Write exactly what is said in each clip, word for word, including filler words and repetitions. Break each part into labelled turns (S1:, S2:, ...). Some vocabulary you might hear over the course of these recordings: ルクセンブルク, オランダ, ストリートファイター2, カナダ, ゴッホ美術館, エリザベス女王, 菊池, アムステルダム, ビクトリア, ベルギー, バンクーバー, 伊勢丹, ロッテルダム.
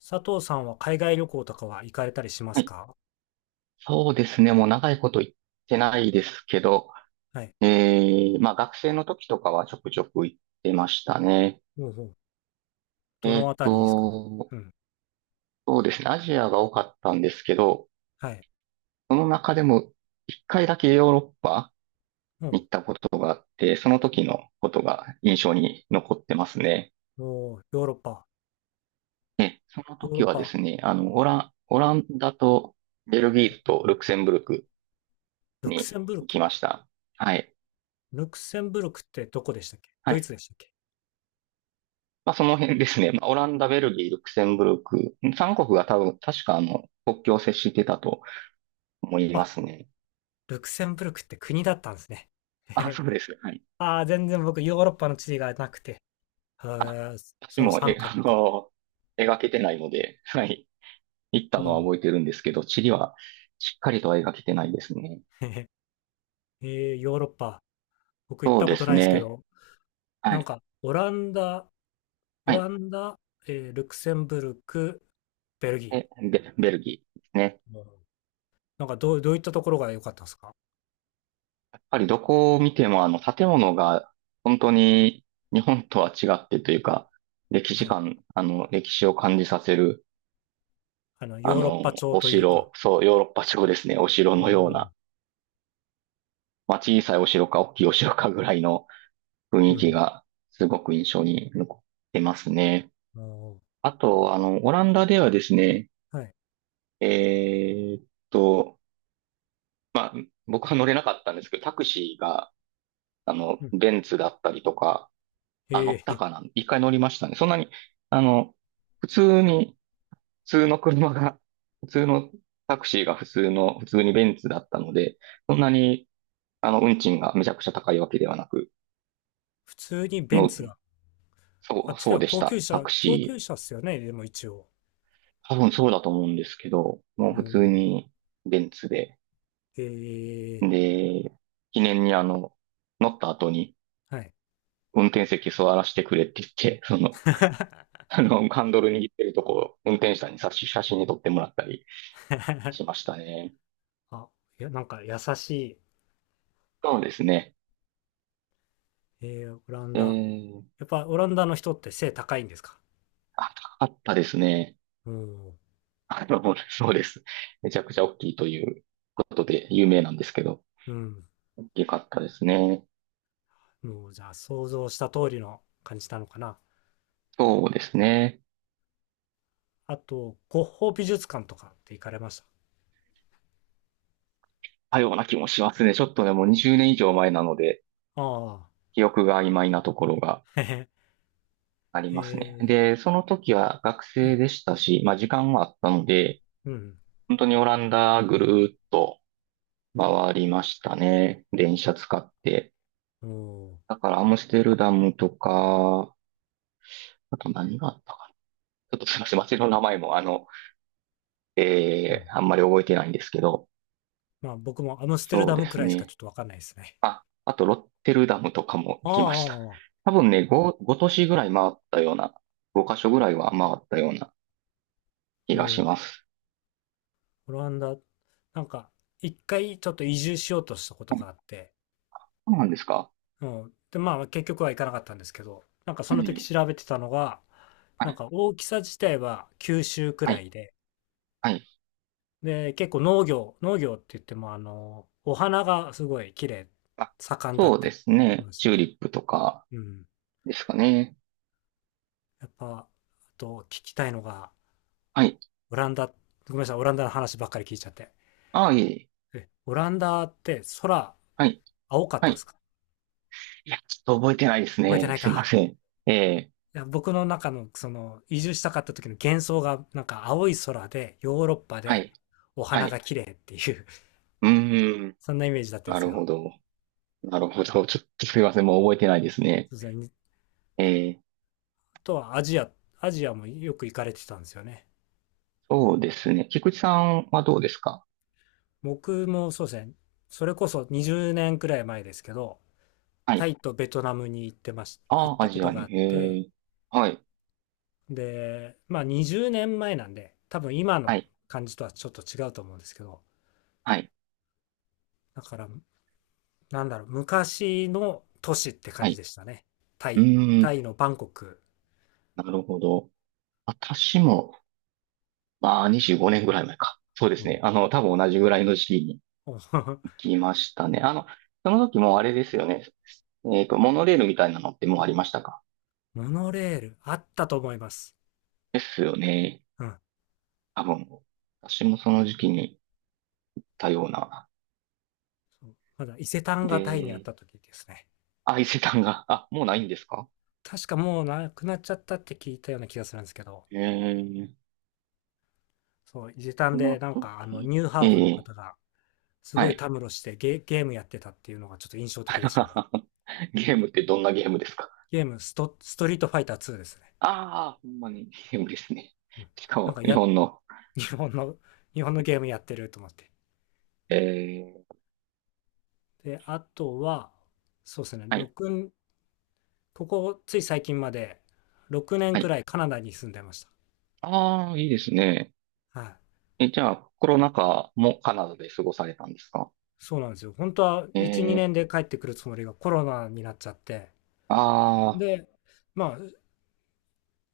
S1: 佐藤さんは海外旅行とかは行かれたりしま
S2: は
S1: す
S2: い。
S1: か？
S2: そうですね。もう長いこと行ってないですけど、
S1: はい。
S2: ええ、まあ学生の時とかはちょくちょく行ってましたね。
S1: ほうんうん。ど
S2: え
S1: のあ
S2: っ
S1: たりですかね。
S2: と、
S1: うん。
S2: そうですね。アジアが多かったんですけど、
S1: はい。
S2: その中でも一回だけヨーロッパ
S1: う
S2: に
S1: ん。
S2: 行ったことがあって、その時のことが印象に残ってますね。
S1: おー、ヨーロッパ。
S2: え、その
S1: ヨーロ
S2: 時
S1: ッ
S2: はで
S1: パ。
S2: すね、あの、オラ、オランダとベルギーとルクセンブルク
S1: ルクセ
S2: に
S1: ンブル
S2: 行き
S1: ク。
S2: ました。はい。
S1: ルクセンブルクってどこでしたっけ？
S2: は
S1: ドイツ
S2: い。
S1: でしたっけ？
S2: まあ、その辺ですね。まあ、オランダ、ベルギー、ルクセンブルク、さんかこく国が多分、確かあの、国境を接してたと思い
S1: あ、
S2: ますね。
S1: ルクセンブルクって国だったんですね。
S2: あ、そう です。はい。
S1: ああ、全然僕ヨーロッパの地理がなくて。へ
S2: あ、
S1: ー、
S2: 私
S1: その
S2: も、
S1: 角
S2: え、
S1: カ
S2: あ
S1: 国。
S2: の、描けてないので、はい。行った
S1: う
S2: のは
S1: ん。
S2: 覚えてるんですけど、地理はしっかりとは描けてないですね。
S1: えー、ヨーロッパ。僕行っ
S2: そう
S1: たこ
S2: で
S1: と
S2: す
S1: ないですけ
S2: ね。
S1: ど、
S2: は
S1: なん
S2: い。
S1: か、オランダ、オ
S2: は
S1: ラ
S2: い。
S1: ンダ、えー、ルクセンブルク、ベルギ
S2: で、
S1: ー。
S2: ベ、ベルギーですね。
S1: うん、なんかどう、どういったところが良かったですか？
S2: やっぱりどこを見ても、あの、建物が本当に日本とは違ってというか、歴史
S1: はい。
S2: 感、あの、歴史を感じさせる
S1: あの、
S2: あ
S1: ヨーロッ
S2: の、
S1: パ調
S2: お
S1: というか。
S2: 城、そう、ヨーロッパ城ですね。お城
S1: お
S2: のよう
S1: ー。
S2: な、まあ、小さいお城か大きいお城かぐらいの雰
S1: う
S2: 囲気
S1: ん。
S2: がすごく印象に残ってますね。
S1: おー。
S2: あと、あの、オランダではですね、
S1: はい。
S2: えーっと、僕は乗れなかったんですけど、タクシーが、あの、
S1: うん。
S2: ベンツだったりとか、あ、乗っ
S1: え
S2: た
S1: ー、
S2: かな一回乗りましたね。そんなに、あの、普通に、普通の車が、普通のタクシーが普通の、普通にベンツだったので、そんなにあの、運賃がめちゃくちゃ高いわけではなく、
S1: 普通にベン
S2: の、
S1: ツが。あ
S2: そ
S1: っ
S2: う、
S1: ちで
S2: そう
S1: は
S2: でし
S1: 高級
S2: た。タ
S1: 車、
S2: ク
S1: 高級
S2: シー。
S1: 車っすよね、でも一応。
S2: 多分そうだと思うんですけど、もう
S1: う
S2: 普通
S1: ん、
S2: にベンツで、
S1: えー、
S2: で、記念にあの、乗った後に
S1: はい。
S2: 運転席座らせてくれって言って、その、あの、ハンドル握ってるとこを運転手さんに写真写真に撮ってもらったりしまし たね。
S1: あ、いや、なんか優し
S2: そうですね。
S1: い。えー、オラン
S2: え
S1: ダ。
S2: ー、
S1: やっぱオランダの人って背高いんですか？
S2: あ、高かったですね。
S1: うん。
S2: あの、そうです。めちゃくちゃ大きいということで有名なんですけど、
S1: うん。
S2: 大きかったですね。
S1: もうじゃあ想像した通りの感じなのかな。
S2: そうですね。
S1: あと、ゴッホ美術館とかって行かれました？
S2: 多ような気もしますね。ちょっとね、もうにじゅうねん以上前なので、
S1: あ
S2: 記憶が曖昧なところが
S1: あ、へ。
S2: あり
S1: へ、
S2: ますね。
S1: え
S2: で、その時は学
S1: ー、は
S2: 生
S1: い。
S2: でしたし、まあ時間はあったので、
S1: うん、
S2: 本当にオランダぐるーっと回りましたね。電車使って。
S1: おー。
S2: だからアムステルダムとか、あと何があったかな。ちょっとすみません。街の名前もあの、
S1: う
S2: え
S1: ん。
S2: ー、あんまり覚えてないんですけど、
S1: まあ僕もアムステル
S2: そう
S1: ダム
S2: で
S1: く
S2: す
S1: らいしかちょ
S2: ね。
S1: っとわかんないですね。
S2: あ、あとロッテルダムとかも
S1: ああ、
S2: 行
S1: あ
S2: きました。
S1: あ、ああ。
S2: 多分ね、5、ご都市ぐらい回ったような、ごかしょカ所ぐらいは回ったような気
S1: う
S2: がし
S1: ん。
S2: ます。
S1: オランダ、なんか、一回ちょっと移住しようとしたこと
S2: はい、
S1: があって、
S2: そうなんですか？
S1: うん。で、まあ結局は行かなかったんですけど、なんかそ
S2: は
S1: の時
S2: い、
S1: 調べてたのが、
S2: は
S1: なん
S2: い、
S1: か大きさ自体は九州く
S2: は
S1: ら
S2: い、
S1: いで、
S2: はい。
S1: で、結構農業、農業って言ってもあの、お花がすごい綺麗、
S2: あ、
S1: 盛んだっ
S2: そう
S1: て
S2: です
S1: 聞き
S2: ね。
S1: まし
S2: チ
S1: た
S2: ュー
S1: ね。
S2: リップとか
S1: うん。
S2: ですかね。
S1: やっぱ、あと聞きたいのが、
S2: はい。
S1: オランダ、ごめんなさい、オランダの話ばっかり聞いちゃって。
S2: ああ、いえいえ。
S1: え、オランダって空、
S2: はい、
S1: 青かっ
S2: は
S1: たんです
S2: い。
S1: か？
S2: いや、ちょっと覚えてないです
S1: 覚えて
S2: ね。
S1: ない
S2: すいま
S1: か。
S2: せん。ええ、
S1: いや、僕の中の、その、移住したかった時の幻想が、なんか青い空で、ヨーロッパ
S2: は
S1: で、
S2: い、
S1: お
S2: は
S1: 花が
S2: い。
S1: 綺麗っていう
S2: うーん、
S1: そんなイメージだったんで
S2: な
S1: す
S2: る
S1: よ。
S2: ほど。なるほど。ちょっとすいません。もう覚えてないです
S1: そ
S2: ね。
S1: うですね。
S2: ええ、
S1: あとはアジア、アジアもよく行かれてたんですよね。
S2: そうですね。菊池さんはどうですか？
S1: 僕もそうですね、それこそにじゅうねんくらい前ですけど、
S2: は
S1: タ
S2: い。
S1: イとベトナムに行ってまし、
S2: あ
S1: 行っ
S2: あ、ア
S1: たこ
S2: ジ
S1: と
S2: ア
S1: が
S2: に。
S1: あっ
S2: へ
S1: て、
S2: え。はい。
S1: で、まあにじゅうねんまえなんで、多分今
S2: は
S1: の
S2: い。
S1: 感じとはちょっと違うと思うんですけど、
S2: はい。
S1: だから、なんだろう、昔の都市って感
S2: は
S1: じ
S2: い。
S1: でしたね。タ
S2: う
S1: イ、
S2: ー
S1: タ
S2: ん。
S1: イのバンコク。
S2: なるほど。私も、まあ、にじゅうごねんぐらい前か。そうで
S1: う
S2: す
S1: ん、
S2: ね。あの、多分同じぐらいの時期に
S1: お。
S2: 行 きましたね。あの、その時もあれですよね。えっと、モノレールみたいなのってもうありましたか？
S1: モノレール、あったと思います。
S2: ですよね。
S1: うん。
S2: 多分。私もその時期に行ったような。
S1: そう、まだ伊勢丹がタイにあっ
S2: で、
S1: た時ですね。
S2: あ、伊勢丹が、あ、もうないんですか？
S1: 確かもうなくなっちゃったって聞いたような気がするんですけど、
S2: ええ。
S1: そう、伊勢丹
S2: そ
S1: で
S2: の
S1: なんかあの
S2: 時、
S1: ニューハーフ
S2: え
S1: の
S2: え、
S1: 方がすご
S2: は
S1: い
S2: い。
S1: たむろしてゲ、ゲームやってたっていうのがちょっと印象的でしたね。
S2: ゲームってどんなゲームですか？
S1: ゲームスト、ストリートファイターツーですね。
S2: ああ、ほんまに、無いですね。
S1: うん、
S2: しか
S1: なん
S2: も、
S1: か
S2: 日
S1: や、
S2: 本の。
S1: 日本の、日本のゲームやってると思って。
S2: えー、
S1: で、あとは、そうですね、
S2: はい、
S1: ろく、ここつい最近までろくねん
S2: は
S1: く
S2: い。
S1: らいカナダに住んでました。
S2: ああ、いいですね。
S1: はい。
S2: え、じゃあ、コロナ禍もカナダで過ごされたんですか？
S1: そうなんですよ。本当は
S2: え
S1: いち、2
S2: ー、
S1: 年で帰ってくるつもりがコロナになっちゃって、
S2: ああ、
S1: で、まあ、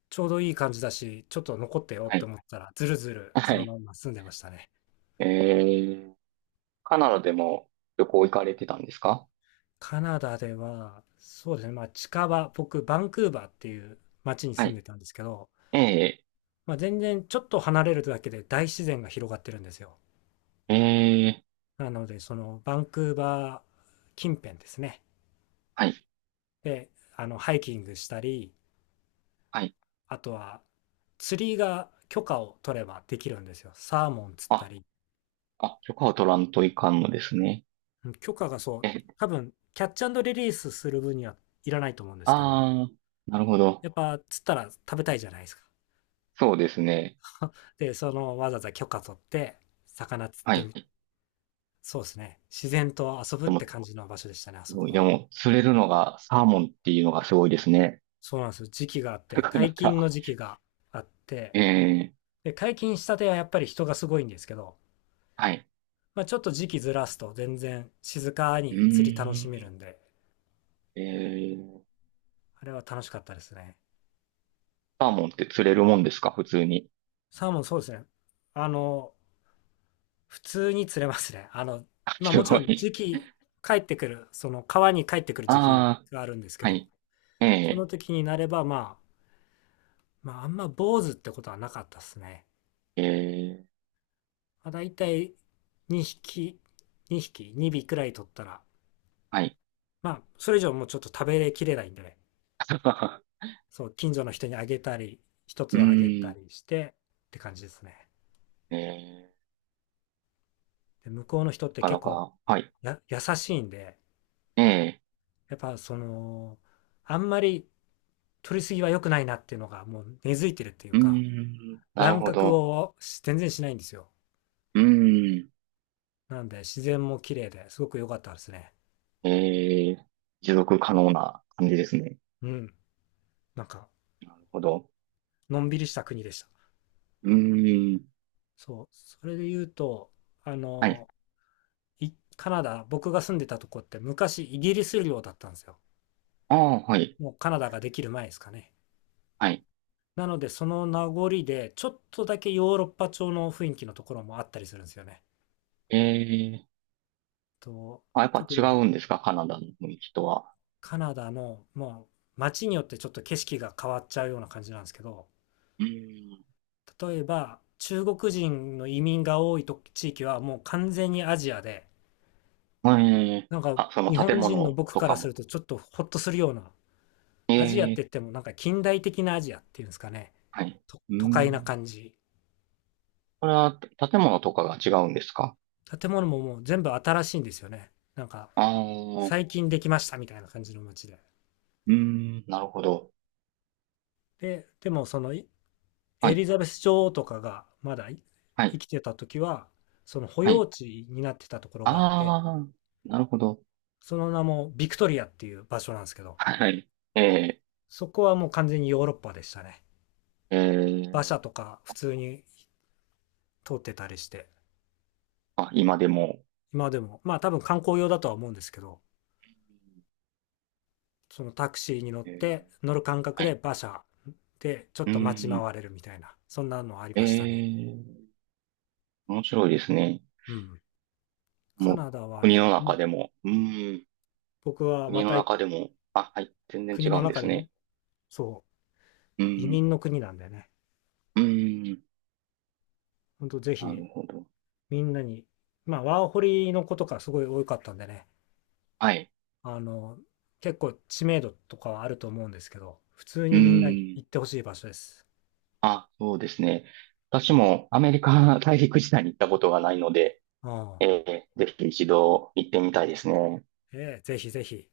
S1: ちょうどいい感じだし、ちょっと残ってよっ
S2: は
S1: て
S2: い、
S1: 思ったら、ずるずる
S2: は
S1: そのま
S2: い。
S1: んま住んでましたね。
S2: えー、カナダでも旅行行かれてたんですか？
S1: カナダでは、そうですね、まあ近場、僕、バンクーバーっていう街に
S2: は
S1: 住ん
S2: い。
S1: でたんですけど、
S2: え
S1: まあ全然ちょっと離れるだけで大自然が広がってるんですよ。
S2: ー、えー、
S1: なので、そのバンクーバー近辺ですね。
S2: はい、
S1: で、あの、ハイキングしたり、
S2: はい。
S1: あとは釣りが許可を取ればできるんですよ。サーモン釣った
S2: あ、
S1: り。
S2: あ、許可を取らんといかんのですね。
S1: うん、許可が、そう、
S2: え、
S1: 多分、キャッチリリースする分にはいらないと思うんですけど、
S2: ああ、なるほど。
S1: やっぱ釣ったら食べたいじゃないですか。
S2: そうですね。
S1: で、そのわざわざ許可取って、魚釣っ
S2: は
S1: てみ、
S2: い。
S1: そうですね。自然と遊ぶっ
S2: で
S1: て
S2: も
S1: 感じの場所でしたね、あそこ
S2: いや
S1: は。
S2: もう、釣れるのがサーモンっていうのがすごいですね。
S1: そうなんですよ。時期があっ
S2: な
S1: て、
S2: かな
S1: 解禁
S2: か。
S1: の時期があって、
S2: ええ、
S1: で、解禁したてはやっぱり人がすごいんですけど、
S2: はい。
S1: まあ、ちょっと時期ずらすと全然静か
S2: う
S1: に釣り楽し
S2: ー
S1: める
S2: ん。
S1: んで、
S2: ええ、
S1: あれは楽しかったですね。
S2: サーモンって釣れるもんですか？普通に。
S1: サーモン、そうですね。あの、普通に釣れますね。あの、
S2: あ
S1: まあ
S2: す
S1: もち
S2: ご
S1: ろん時
S2: い。
S1: 期、帰ってくる、その川に帰ってくる時期
S2: ああ、
S1: があるんですけ
S2: は
S1: ど、
S2: い。え
S1: その
S2: え、
S1: 時になればまあ、まあ、あんま坊主ってことはなかったっすね。
S2: ええ、
S1: まあ、だいたいにひき、にひき、に尾くらい取ったら、
S2: はい。
S1: まあ、それ以上もうちょっと食べきれないんでね。そう、近所の人にあげたり、一つ
S2: う
S1: はあげ
S2: ー
S1: た
S2: ん。
S1: りしてって感じですね。
S2: ええ、
S1: で、向こうの人って
S2: なか
S1: 結
S2: な
S1: 構
S2: か。はい。
S1: や優しいんで、
S2: ええ、
S1: やっぱその、あんまり取りすぎは良くないなっていうのがもう根付いてるっていう
S2: うー
S1: か、
S2: ん。なる
S1: 乱
S2: ほ
S1: 獲
S2: ど。
S1: をし全然しないんですよ。
S2: うーん。
S1: なんで自然も綺麗ですごく良かったですね。
S2: ええ、持続可能な感じですね。
S1: うん。なんか、
S2: なるほど。
S1: のんびりした国でした。
S2: うーん。
S1: そう。それで言うと、あ
S2: は
S1: の、
S2: い。
S1: いカナダ、僕が住んでたとこって昔イギリス領だったんですよ。
S2: ああ、はい。
S1: もうカナダができる前ですかね。
S2: はい。
S1: なので、その名残で、ちょっとだけヨーロッパ調の雰囲気のところもあったりするんですよね。
S2: ええ、
S1: と、
S2: あ、やっぱ
S1: 特
S2: 違
S1: に
S2: うんですか、カナダの雰囲気とは。
S1: カナダの、もう街によってちょっと景色が変わっちゃうような感じなんですけど、
S2: うーん。
S1: 例えば、中国人の移民が多いと地域はもう完全にアジアで、
S2: ええ、
S1: なんか
S2: あ、その
S1: 日
S2: 建
S1: 本人の
S2: 物
S1: 僕
S2: と
S1: か
S2: か
S1: らする
S2: も。
S1: とちょっとホッとするような、アジアって
S2: え
S1: 言っ
S2: え、
S1: てもなんか近代的なアジアっていうんですかね、
S2: はい。
S1: と
S2: うー
S1: 都会な
S2: ん。
S1: 感じ。
S2: これは建物とかが違うんですか？
S1: 建物ももう全部新しいんですよね。なんか
S2: ああ
S1: 最
S2: ー、
S1: 近できましたみたいな感じの街で。
S2: うーん、なるほど。
S1: で、でもそのい、
S2: は
S1: エ
S2: い、
S1: リザベス女王とかがまだい
S2: は
S1: 生
S2: い、
S1: きてた時は、その保
S2: は
S1: 養
S2: い。
S1: 地になってたところがあって、
S2: ああ、なるほど。
S1: その名もビクトリアっていう場所なんですけど、
S2: はい。ええ、
S1: そこはもう完全にヨーロッパでしたね。馬
S2: ええ、
S1: 車とか普通に通ってたりして。
S2: あ、今でも。
S1: 今でも、まあ多分観光用だとは思うんですけど、そのタクシーに乗っ
S2: ええ、
S1: て、乗る感覚
S2: は
S1: で
S2: い。
S1: 馬車でちょっ
S2: う
S1: と待ち
S2: ーん。
S1: 回れるみたいな、そんなのあり
S2: え
S1: ましたね。
S2: え、面白いですね。
S1: うん。カ
S2: もう、
S1: ナダは
S2: 国の
S1: ね、今
S2: 中でも。うーん。
S1: 僕は
S2: 国
S1: ま
S2: の
S1: た
S2: 中でも、あ、はい、全然
S1: 国
S2: 違
S1: の
S2: うんで
S1: 中で
S2: す
S1: も、
S2: ね。
S1: そ
S2: う
S1: う、移
S2: ん、
S1: 民の国なんでね、
S2: うん、
S1: ほんとぜ
S2: な
S1: ひ
S2: るほど。
S1: みんなに、まあワーホリの子とかすごい多かったんでね、
S2: はい、
S1: あの、結構知名度とかはあると思うんですけど、普通
S2: う
S1: にみんなに
S2: ん、
S1: 行ってほしい場所です。
S2: あ、そうですね。私もアメリカ大陸自体に行ったことがないので、
S1: うん。
S2: えーぜひ一度行ってみたいですね。
S1: ええ、ぜひぜひ。